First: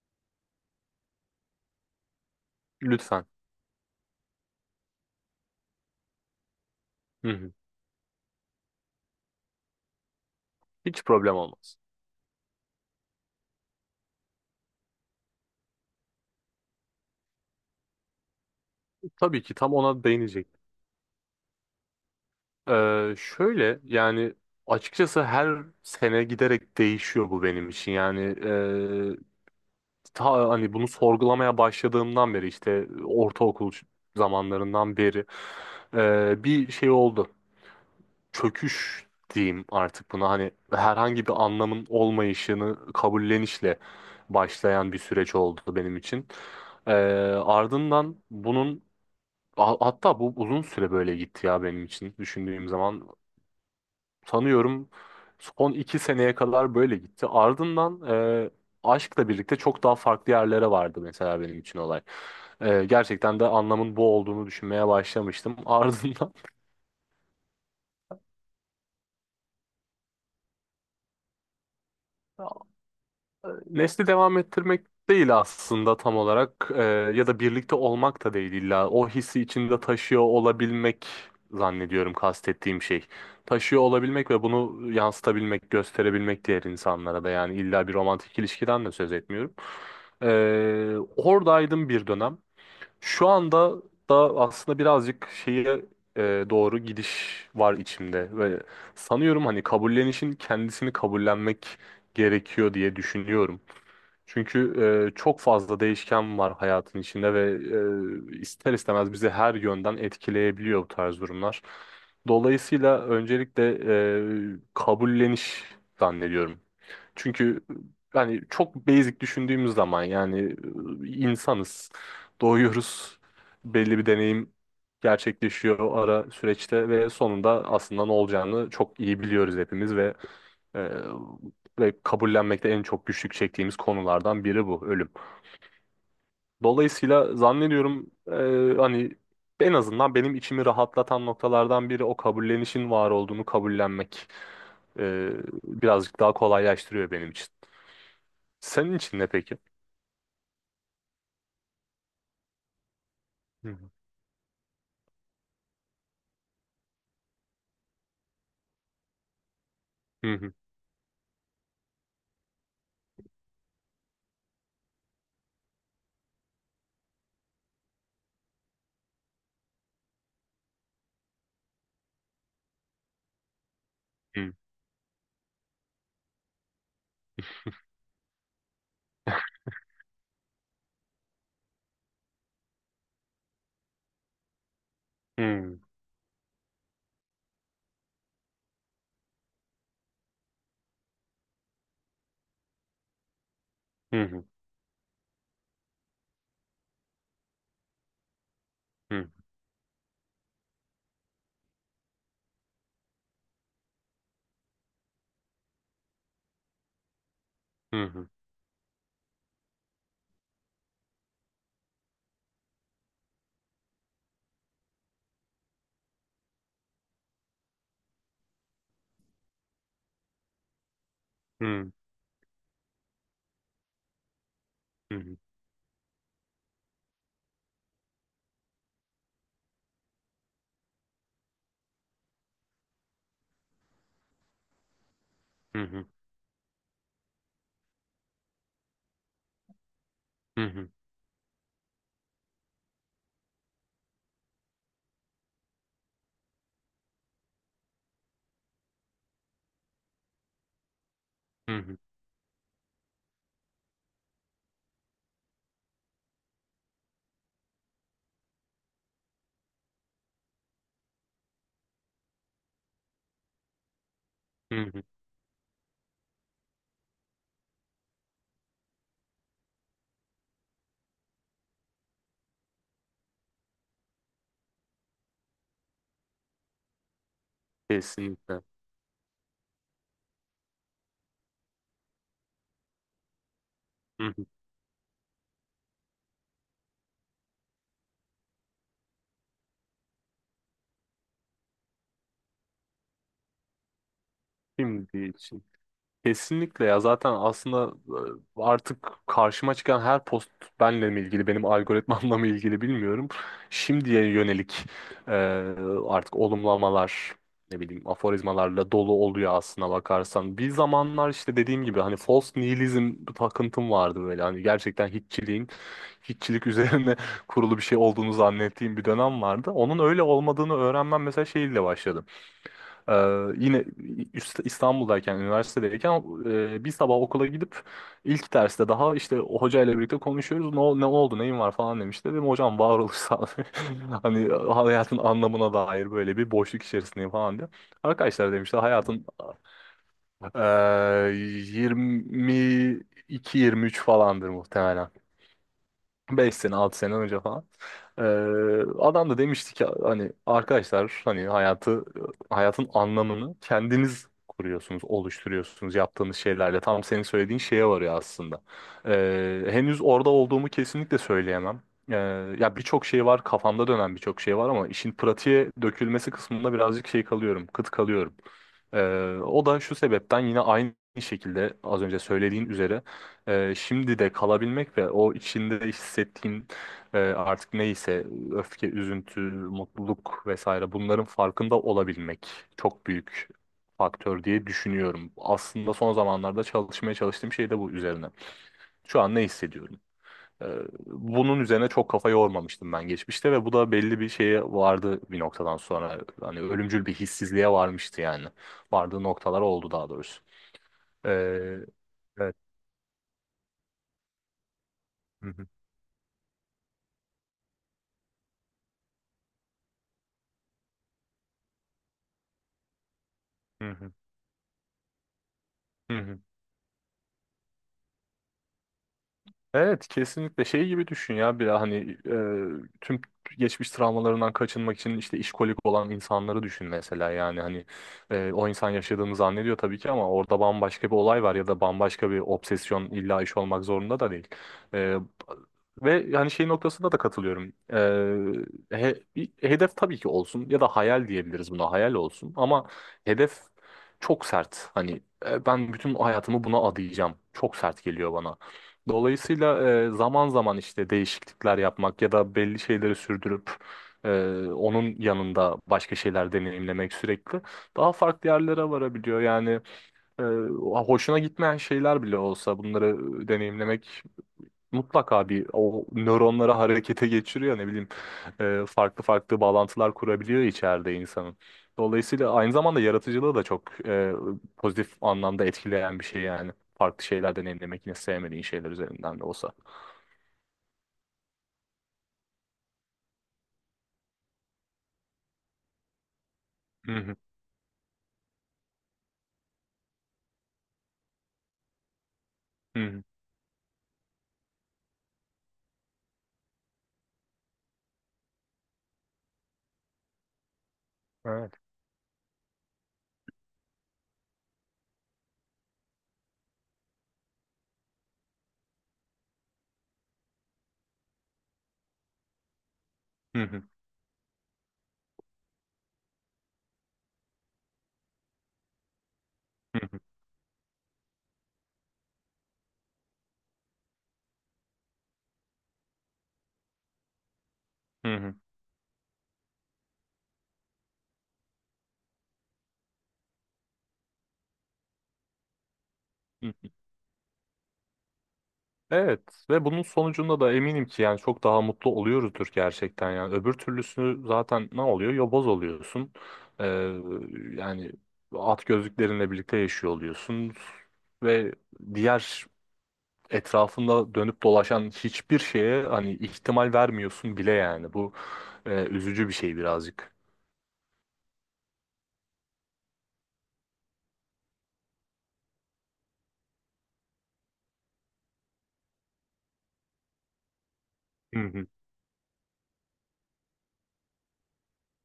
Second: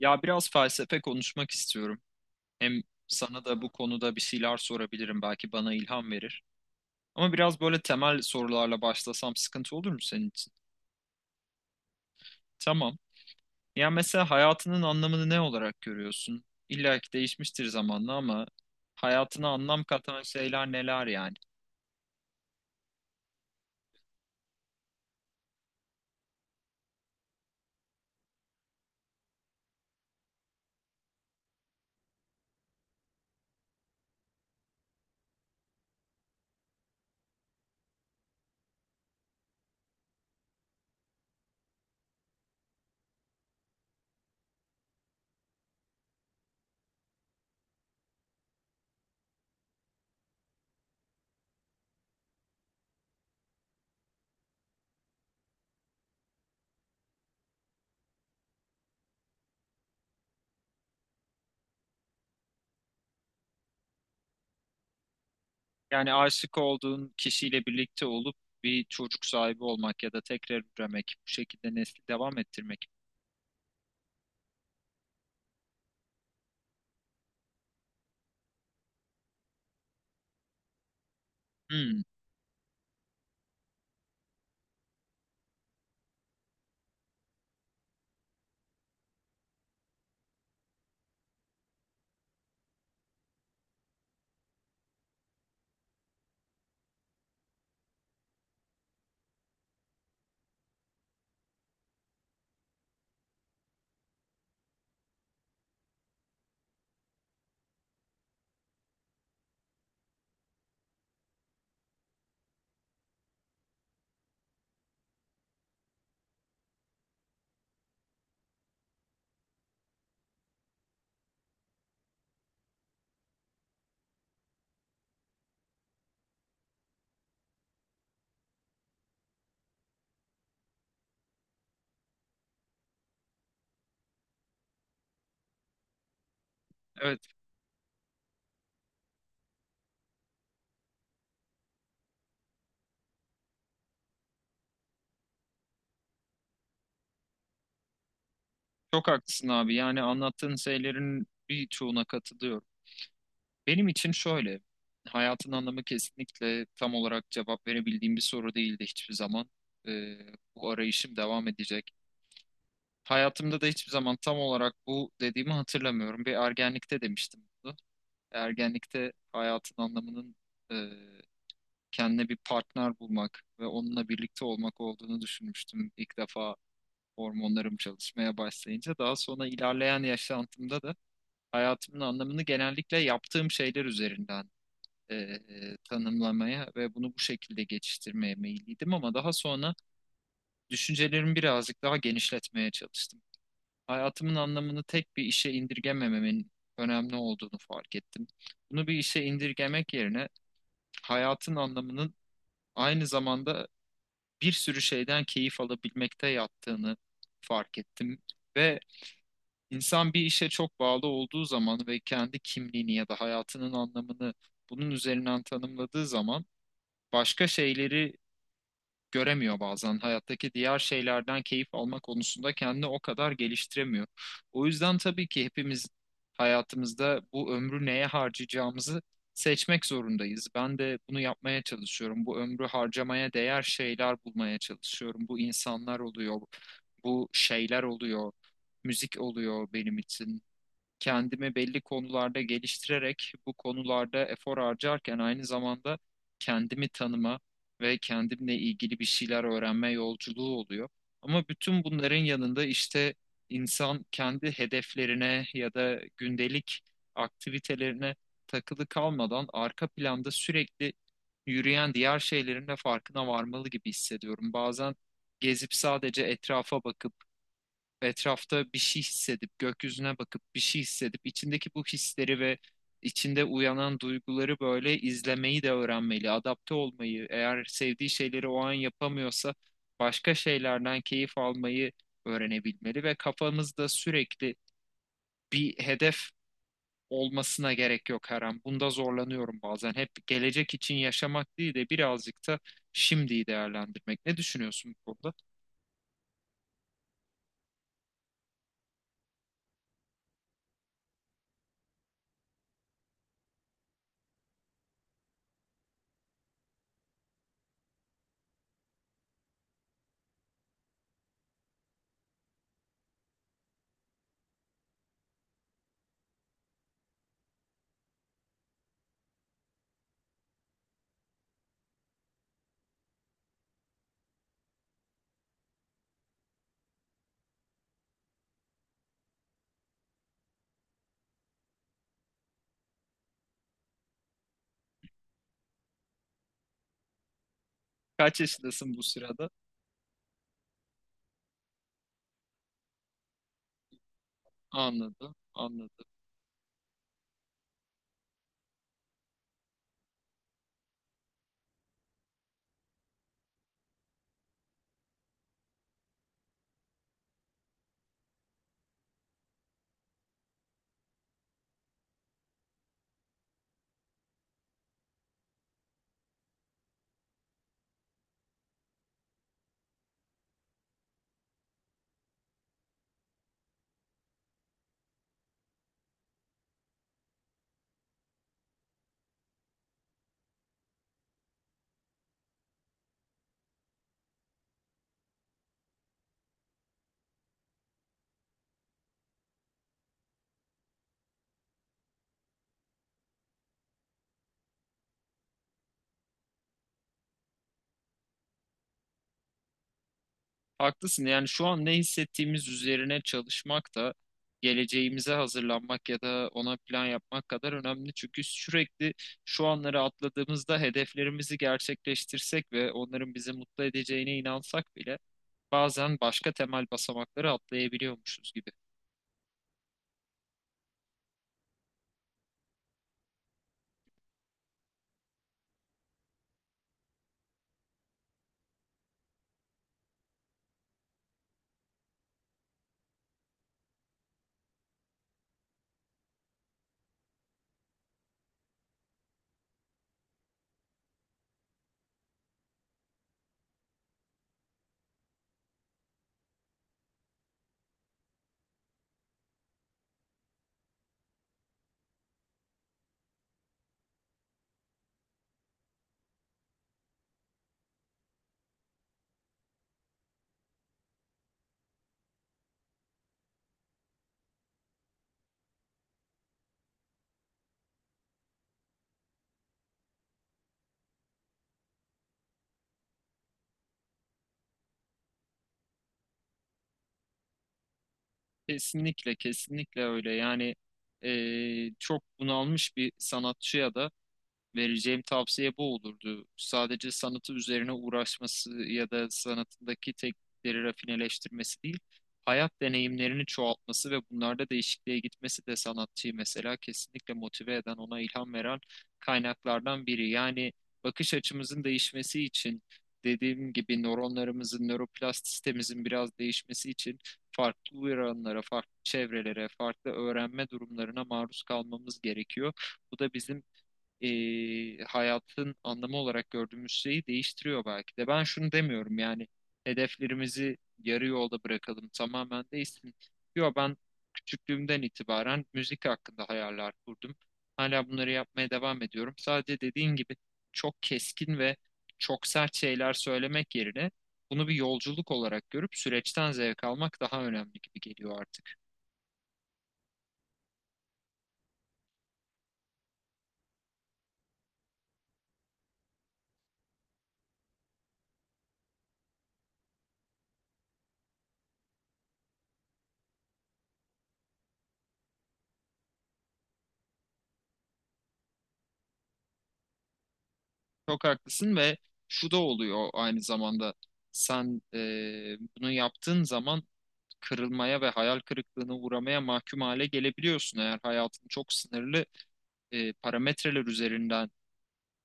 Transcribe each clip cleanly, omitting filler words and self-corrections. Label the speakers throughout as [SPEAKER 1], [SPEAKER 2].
[SPEAKER 1] Ya biraz felsefe konuşmak istiyorum. Hem
[SPEAKER 2] Lütfen.
[SPEAKER 1] sana da bu konuda bir şeyler sorabilirim. Belki bana ilham verir.
[SPEAKER 2] Hı
[SPEAKER 1] Ama
[SPEAKER 2] hı.
[SPEAKER 1] biraz böyle temel sorularla başlasam sıkıntı olur mu senin için?
[SPEAKER 2] Hiç problem olmaz.
[SPEAKER 1] Tamam. Ya mesela hayatının anlamını ne olarak görüyorsun? İlla ki değişmiştir zamanla ama
[SPEAKER 2] Tabii
[SPEAKER 1] hayatına
[SPEAKER 2] ki tam
[SPEAKER 1] anlam
[SPEAKER 2] ona
[SPEAKER 1] katan
[SPEAKER 2] değinecek.
[SPEAKER 1] şeyler neler yani?
[SPEAKER 2] Şöyle yani açıkçası her sene giderek değişiyor bu benim için. Yani ta hani bunu sorgulamaya başladığımdan beri, işte ortaokul zamanlarından beri bir şey oldu. Çöküş diyeyim artık buna, hani herhangi bir anlamın olmayışını kabullenişle başlayan bir süreç oldu benim için. Ardından bunun hatta bu uzun süre böyle gitti ya, benim için düşündüğüm zaman. Sanıyorum son iki seneye kadar böyle gitti. Ardından e, aşkla birlikte çok daha farklı yerlere vardı mesela benim için olay. Gerçekten de anlamın bu olduğunu düşünmeye başlamıştım.
[SPEAKER 1] Yani
[SPEAKER 2] Ardından
[SPEAKER 1] aşık olduğun kişiyle birlikte olup bir çocuk sahibi olmak ya da tekrar üremek, bu şekilde nesli devam ettirmek.
[SPEAKER 2] nesli devam ettirmek değil aslında tam olarak. Ya da birlikte olmak da değil, illa o hissi içinde taşıyor olabilmek
[SPEAKER 1] Hmm,
[SPEAKER 2] zannediyorum kastettiğim şey. Taşıyor olabilmek ve bunu yansıtabilmek, gösterebilmek diğer insanlara da. Yani illa bir romantik ilişkiden de söz etmiyorum. Oradaydım bir dönem. Şu anda da aslında birazcık şeye doğru gidiş var içimde ve sanıyorum hani kabullenişin kendisini kabullenmek gerekiyor diye düşünüyorum. Çünkü çok fazla değişken var hayatın içinde ve ister istemez bizi her yönden etkileyebiliyor bu tarz durumlar. Dolayısıyla öncelikle kabulleniş zannediyorum. Çünkü yani çok basic düşündüğümüz zaman yani insanız, doğuyoruz, belli bir deneyim gerçekleşiyor o ara süreçte ve sonunda aslında ne olacağını çok iyi biliyoruz hepimiz ve e, kabullenmekte en çok güçlük çektiğimiz konulardan biri bu ölüm.
[SPEAKER 1] evet,
[SPEAKER 2] Dolayısıyla zannediyorum, hani en azından benim içimi rahatlatan noktalardan biri o kabullenişin var olduğunu kabullenmek. E, Birazcık daha kolaylaştırıyor benim için. Senin
[SPEAKER 1] çok
[SPEAKER 2] için ne
[SPEAKER 1] haklısın
[SPEAKER 2] peki?
[SPEAKER 1] abi. Yani anlattığın şeylerin birçoğuna katılıyorum.
[SPEAKER 2] Hı
[SPEAKER 1] Benim
[SPEAKER 2] hı,
[SPEAKER 1] için şöyle, hayatın anlamı kesinlikle tam olarak cevap verebildiğim bir soru değildi hiçbir zaman. Ee,
[SPEAKER 2] hı hı,
[SPEAKER 1] Bu arayışım devam edecek. Hayatımda da hiçbir zaman tam olarak bu dediğimi hatırlamıyorum. Bir ergenlikte demiştim bunu. Ergenlikte hayatın anlamının e, kendine bir partner bulmak ve onunla birlikte
[SPEAKER 2] hı
[SPEAKER 1] olmak olduğunu düşünmüştüm ilk defa hormonlarım çalışmaya başlayınca. Daha sonra ilerleyen yaşantımda da hayatımın anlamını genellikle yaptığım şeyler üzerinden
[SPEAKER 2] hı,
[SPEAKER 1] tanımlamaya ve bunu bu şekilde geçiştirmeye meyilliydim ama daha sonra düşüncelerimi birazcık daha genişletmeye çalıştım.
[SPEAKER 2] hı
[SPEAKER 1] Hayatımın
[SPEAKER 2] hı,
[SPEAKER 1] anlamını tek bir işe indirgemememin önemli olduğunu fark ettim. Bunu bir işe
[SPEAKER 2] hı
[SPEAKER 1] indirgemek yerine hayatın anlamının aynı zamanda bir sürü şeyden keyif alabilmekte yattığını fark ettim.
[SPEAKER 2] hı,
[SPEAKER 1] Ve insan bir işe çok bağlı olduğu zaman ve kendi kimliğini ya da hayatının anlamını bunun üzerinden tanımladığı zaman başka şeyleri göremiyor bazen. Hayattaki diğer şeylerden
[SPEAKER 2] hı
[SPEAKER 1] keyif
[SPEAKER 2] hı,
[SPEAKER 1] alma konusunda kendini o kadar geliştiremiyor. O yüzden
[SPEAKER 2] hı
[SPEAKER 1] tabii
[SPEAKER 2] hı,
[SPEAKER 1] ki hepimiz hayatımızda bu ömrü neye harcayacağımızı seçmek zorundayız. Ben de bunu yapmaya çalışıyorum. Bu ömrü harcamaya değer şeyler bulmaya çalışıyorum. Bu
[SPEAKER 2] hı
[SPEAKER 1] insanlar
[SPEAKER 2] hı,
[SPEAKER 1] oluyor, bu şeyler oluyor, müzik oluyor benim için
[SPEAKER 2] hı hı,
[SPEAKER 1] kendimi belli konularda geliştirerek bu konularda efor harcarken aynı zamanda kendimi tanıma ve kendimle ilgili bir şeyler öğrenme yolculuğu oluyor. Ama
[SPEAKER 2] hı
[SPEAKER 1] bütün
[SPEAKER 2] hı.
[SPEAKER 1] bunların yanında işte insan kendi hedeflerine ya da gündelik aktivitelerine takılı kalmadan arka planda sürekli yürüyen diğer şeylerin de farkına varmalı gibi hissediyorum. Bazen gezip sadece etrafa bakıp etrafta bir şey hissedip, gökyüzüne bakıp bir şey hissedip, içindeki bu hisleri ve içinde uyanan duyguları böyle izlemeyi de öğrenmeli, adapte olmayı, eğer sevdiği şeyleri o
[SPEAKER 2] Kesinlikle.
[SPEAKER 1] an yapamıyorsa başka şeylerden keyif almayı öğrenebilmeli ve kafamızda
[SPEAKER 2] Hı hı.
[SPEAKER 1] sürekli bir hedef olmasına gerek yok her an. Bunda zorlanıyorum bazen. Hep gelecek için yaşamak değil de birazcık da şimdiyi değerlendirmek. Ne düşünüyorsun bu
[SPEAKER 2] Şimdi
[SPEAKER 1] konuda?
[SPEAKER 2] için. Kesinlikle ya. Zaten aslında artık karşıma çıkan her post benle mi ilgili, benim algoritmamla mı ilgili bilmiyorum. Şimdiye yönelik e, artık olumlamalar, ne bileyim, aforizmalarla dolu oluyor aslına bakarsan. Bir zamanlar işte dediğim gibi hani false nihilizm takıntım vardı böyle, hani gerçekten hiççilik üzerine kurulu bir şey olduğunu zannettiğim bir dönem vardı. Onun öyle olmadığını öğrenmem mesela şeyle başladı. Ee, Yine İstanbul'dayken, üniversitedeyken, bir sabah okula gidip ilk derste daha, işte o hocayla birlikte konuşuyoruz. Ne, ne oldu, neyin var falan demişti. Dedim hocam varoluş sağlığı. Hani hayatın anlamına dair böyle bir boşluk içerisindeyim falan diye.
[SPEAKER 1] Kaç
[SPEAKER 2] Arkadaşlar demişti
[SPEAKER 1] yaşındasın bu
[SPEAKER 2] hayatın
[SPEAKER 1] sırada?
[SPEAKER 2] 22-23 falandır muhtemelen.
[SPEAKER 1] Anladım, anladım.
[SPEAKER 2] 5 sene 6 sene önce falan. Ee, Adam da demişti ki hani arkadaşlar, hani hayatın anlamını kendiniz kuruyorsunuz, oluşturuyorsunuz yaptığınız şeylerle. Tam senin söylediğin şeye varıyor aslında. Henüz orada olduğumu kesinlikle söyleyemem. Ee, Ya, birçok şey var kafamda dönen birçok şey var ama işin pratiğe dökülmesi kısmında birazcık şey kalıyorum, kıt kalıyorum. O da şu sebepten, yine aynı şekilde az önce söylediğin üzere şimdi de kalabilmek ve o içinde hissettiğin, artık neyse, öfke, üzüntü, mutluluk vesaire, bunların farkında olabilmek çok büyük faktör diye düşünüyorum. Aslında son zamanlarda çalışmaya çalıştığım şey de bu üzerine. Şu an ne hissediyorum? E, Bunun üzerine çok kafa yormamıştım ben geçmişte ve bu da belli bir şeye vardı bir noktadan sonra. Hani ölümcül bir hissizliğe varmıştı yani. Vardığı noktalar oldu daha doğrusu.
[SPEAKER 1] Haklısın.
[SPEAKER 2] E,
[SPEAKER 1] Yani şu an ne
[SPEAKER 2] evet.
[SPEAKER 1] hissettiğimiz üzerine çalışmak da geleceğimize
[SPEAKER 2] Hı hı.
[SPEAKER 1] hazırlanmak ya da ona plan yapmak kadar önemli. Çünkü sürekli şu anları atladığımızda hedeflerimizi gerçekleştirsek ve onların bizi mutlu
[SPEAKER 2] Hı hı.
[SPEAKER 1] edeceğine inansak bile
[SPEAKER 2] Hı
[SPEAKER 1] bazen
[SPEAKER 2] hı.
[SPEAKER 1] başka temel basamakları atlayabiliyormuşuz gibi.
[SPEAKER 2] Evet, kesinlikle. Şey gibi düşün ya, bir hani tüm geçmiş travmalarından kaçınmak için işte işkolik olan insanları düşün mesela. Yani hani o insan yaşadığını zannediyor tabii ki ama orada bambaşka bir olay var ya da bambaşka bir obsesyon, illa iş olmak zorunda da değil. E, Ve yani şey noktasında da katılıyorum. Bir hedef tabii ki olsun ya da hayal diyebiliriz buna, hayal olsun ama hedef çok sert. Hani ben bütün hayatımı buna adayacağım çok sert geliyor bana. Dolayısıyla zaman zaman işte değişiklikler yapmak ya da belli şeyleri sürdürüp e, onun yanında başka şeyler deneyimlemek sürekli daha farklı yerlere varabiliyor. Yani e, hoşuna gitmeyen şeyler bile olsa bunları deneyimlemek mutlaka bir o nöronları harekete geçiriyor, ne bileyim, farklı farklı bağlantılar kurabiliyor içeride insanın. Dolayısıyla aynı zamanda yaratıcılığı da çok pozitif anlamda etkileyen bir şey yani. Farklı şeyler deneyimlemek, yine sevmediğin şeyler
[SPEAKER 1] Kesinlikle,
[SPEAKER 2] üzerinden de olsa.
[SPEAKER 1] kesinlikle öyle. Yani çok bunalmış bir sanatçıya da vereceğim tavsiye bu olurdu. Sadece
[SPEAKER 2] Hı hı,
[SPEAKER 1] sanatı üzerine uğraşması ya da sanatındaki teknikleri rafineleştirmesi değil, hayat
[SPEAKER 2] hı hı.
[SPEAKER 1] deneyimlerini çoğaltması ve bunlarda değişikliğe gitmesi de sanatçıyı mesela kesinlikle motive eden, ona ilham veren kaynaklardan biri. Yani bakış
[SPEAKER 2] Evet.
[SPEAKER 1] açımızın değişmesi için, dediğim gibi nöronlarımızın, nöroplastistemizin biraz değişmesi için farklı uyaranlara, farklı çevrelere, farklı öğrenme durumlarına maruz kalmamız gerekiyor. Bu da bizim
[SPEAKER 2] Hı hı,
[SPEAKER 1] hayatın anlamı olarak gördüğümüz şeyi değiştiriyor belki de. Ben şunu demiyorum yani
[SPEAKER 2] hı hı,
[SPEAKER 1] hedeflerimizi yarı yolda bırakalım tamamen değişsin. Yok ben küçüklüğümden itibaren müzik hakkında hayaller kurdum. Hala
[SPEAKER 2] hı
[SPEAKER 1] bunları
[SPEAKER 2] hı, hı.
[SPEAKER 1] yapmaya devam ediyorum. Sadece dediğin gibi çok keskin ve çok sert şeyler söylemek yerine bunu bir yolculuk olarak görüp süreçten zevk almak daha önemli gibi geliyor artık.
[SPEAKER 2] Evet ve bunun sonucunda da eminim ki yani çok daha mutlu oluyoruzdur gerçekten. Yani öbür türlüsü zaten ne oluyor? Yoboz oluyorsun. Ee, Yani at gözlüklerinle birlikte yaşıyor oluyorsun ve diğer, etrafında dönüp dolaşan hiçbir şeye hani ihtimal vermiyorsun bile. Yani bu üzücü bir şey birazcık.
[SPEAKER 1] Çok haklısın ve şu da oluyor aynı zamanda. Sen bunu yaptığın zaman kırılmaya ve hayal kırıklığına uğramaya mahkum hale gelebiliyorsun. Eğer hayatın
[SPEAKER 2] Hı
[SPEAKER 1] çok
[SPEAKER 2] hı,
[SPEAKER 1] sınırlı parametreler üzerinden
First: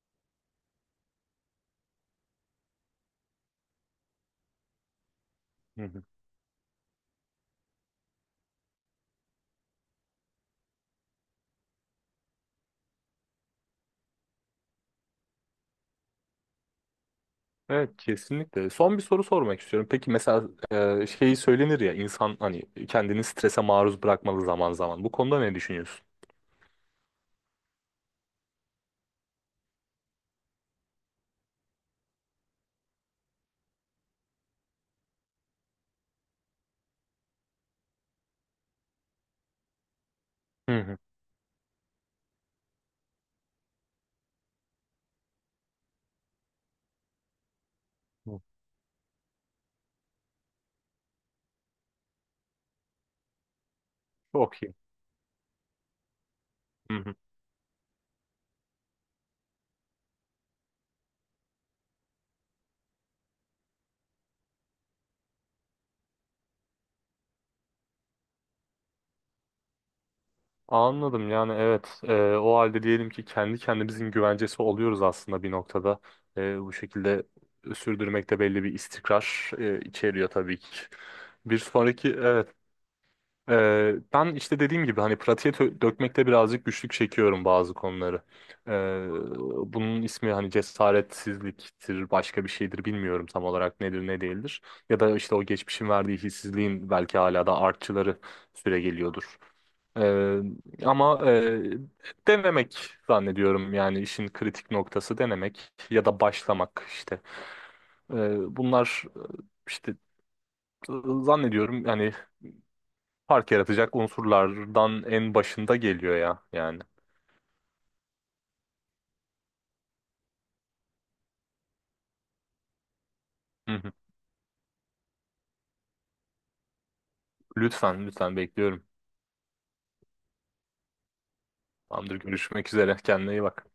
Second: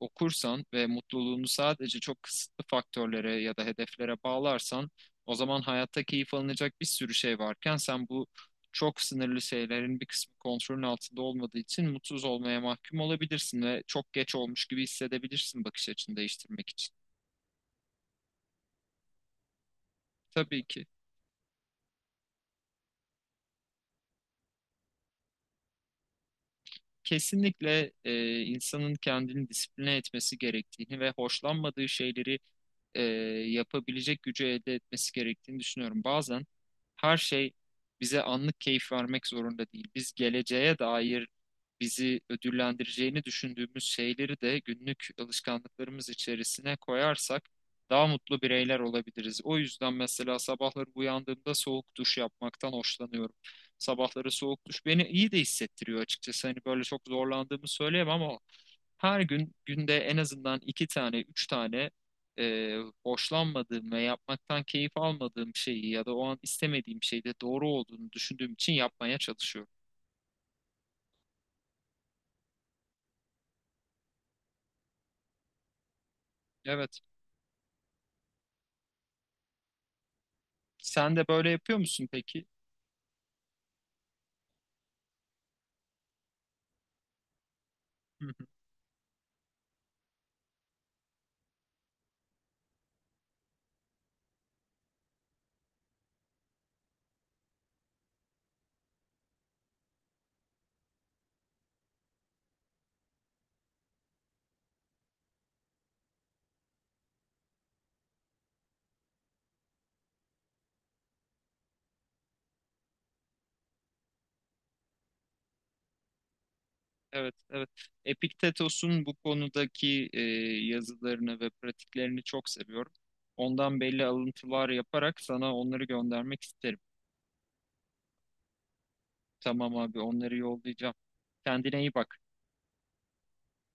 [SPEAKER 1] okursan ve mutluluğunu sadece çok kısıtlı faktörlere ya da hedeflere bağlarsan o zaman
[SPEAKER 2] hı hı.
[SPEAKER 1] hayatta keyif alınacak bir sürü şey varken sen bu çok sınırlı şeylerin bir kısmı kontrolün altında olmadığı için mutsuz olmaya mahkum olabilirsin ve çok geç olmuş gibi hissedebilirsin bakış açını değiştirmek için.
[SPEAKER 2] Evet, kesinlikle. Son bir soru sormak istiyorum. Peki mesela
[SPEAKER 1] Tabii ki.
[SPEAKER 2] şeyi söylenir ya insan, hani kendini strese maruz bırakmalı zaman zaman. Bu konuda ne düşünüyorsun?
[SPEAKER 1] Kesinlikle insanın kendini disipline etmesi gerektiğini ve hoşlanmadığı şeyleri e, yapabilecek gücü elde etmesi gerektiğini düşünüyorum. Bazen her şey bize anlık keyif vermek zorunda değil. Biz geleceğe
[SPEAKER 2] Hı hı.
[SPEAKER 1] dair bizi ödüllendireceğini düşündüğümüz şeyleri de günlük alışkanlıklarımız içerisine koyarsak daha mutlu
[SPEAKER 2] Hı.
[SPEAKER 1] bireyler olabiliriz. O yüzden mesela sabahları uyandığımda soğuk duş yapmaktan hoşlanıyorum. Sabahları
[SPEAKER 2] Çok
[SPEAKER 1] soğuk
[SPEAKER 2] iyi.
[SPEAKER 1] duş beni iyi de hissettiriyor açıkçası. Hani böyle
[SPEAKER 2] Hı
[SPEAKER 1] çok
[SPEAKER 2] hı.
[SPEAKER 1] zorlandığımı söyleyemem ama her gün günde en azından 2 tane, 3 tane e, hoşlanmadığım ve yapmaktan keyif almadığım şeyi ya da o an istemediğim şeyde doğru olduğunu düşündüğüm için yapmaya çalışıyorum.
[SPEAKER 2] Anladım. Yani evet, o halde diyelim ki kendi kendimizin güvencesi oluyoruz aslında bir noktada. Bu
[SPEAKER 1] Evet.
[SPEAKER 2] şekilde sürdürmekte belli bir istikrar içeriyor tabii ki.
[SPEAKER 1] Sen de böyle
[SPEAKER 2] Bir
[SPEAKER 1] yapıyor musun
[SPEAKER 2] sonraki
[SPEAKER 1] peki?
[SPEAKER 2] evet. Ben işte dediğim gibi hani pratiğe dökmekte birazcık güçlük çekiyorum bazı konuları.
[SPEAKER 1] Hı hı.
[SPEAKER 2] Ee, Bunun ismi hani cesaretsizliktir, başka bir şeydir, bilmiyorum tam olarak nedir ne değildir. Ya da işte o geçmişin verdiği hissizliğin belki hala da artçıları süre geliyordur. Ee, ama denemek zannediyorum. Yani işin kritik noktası denemek ya da başlamak işte. Bunlar işte zannediyorum yani fark yaratacak unsurlardan en başında geliyor ya yani.
[SPEAKER 1] Evet, evet. Epiktetos'un bu konudaki yazılarını ve pratiklerini çok seviyorum.
[SPEAKER 2] Hı
[SPEAKER 1] Ondan
[SPEAKER 2] hı.
[SPEAKER 1] belli alıntılar yaparak sana onları göndermek isterim.
[SPEAKER 2] Lütfen, lütfen, bekliyorum.
[SPEAKER 1] Tamam abi, onları yollayacağım. Kendine iyi
[SPEAKER 2] Tamamdır,
[SPEAKER 1] bak.
[SPEAKER 2] görüşmek üzere. Kendine iyi bak.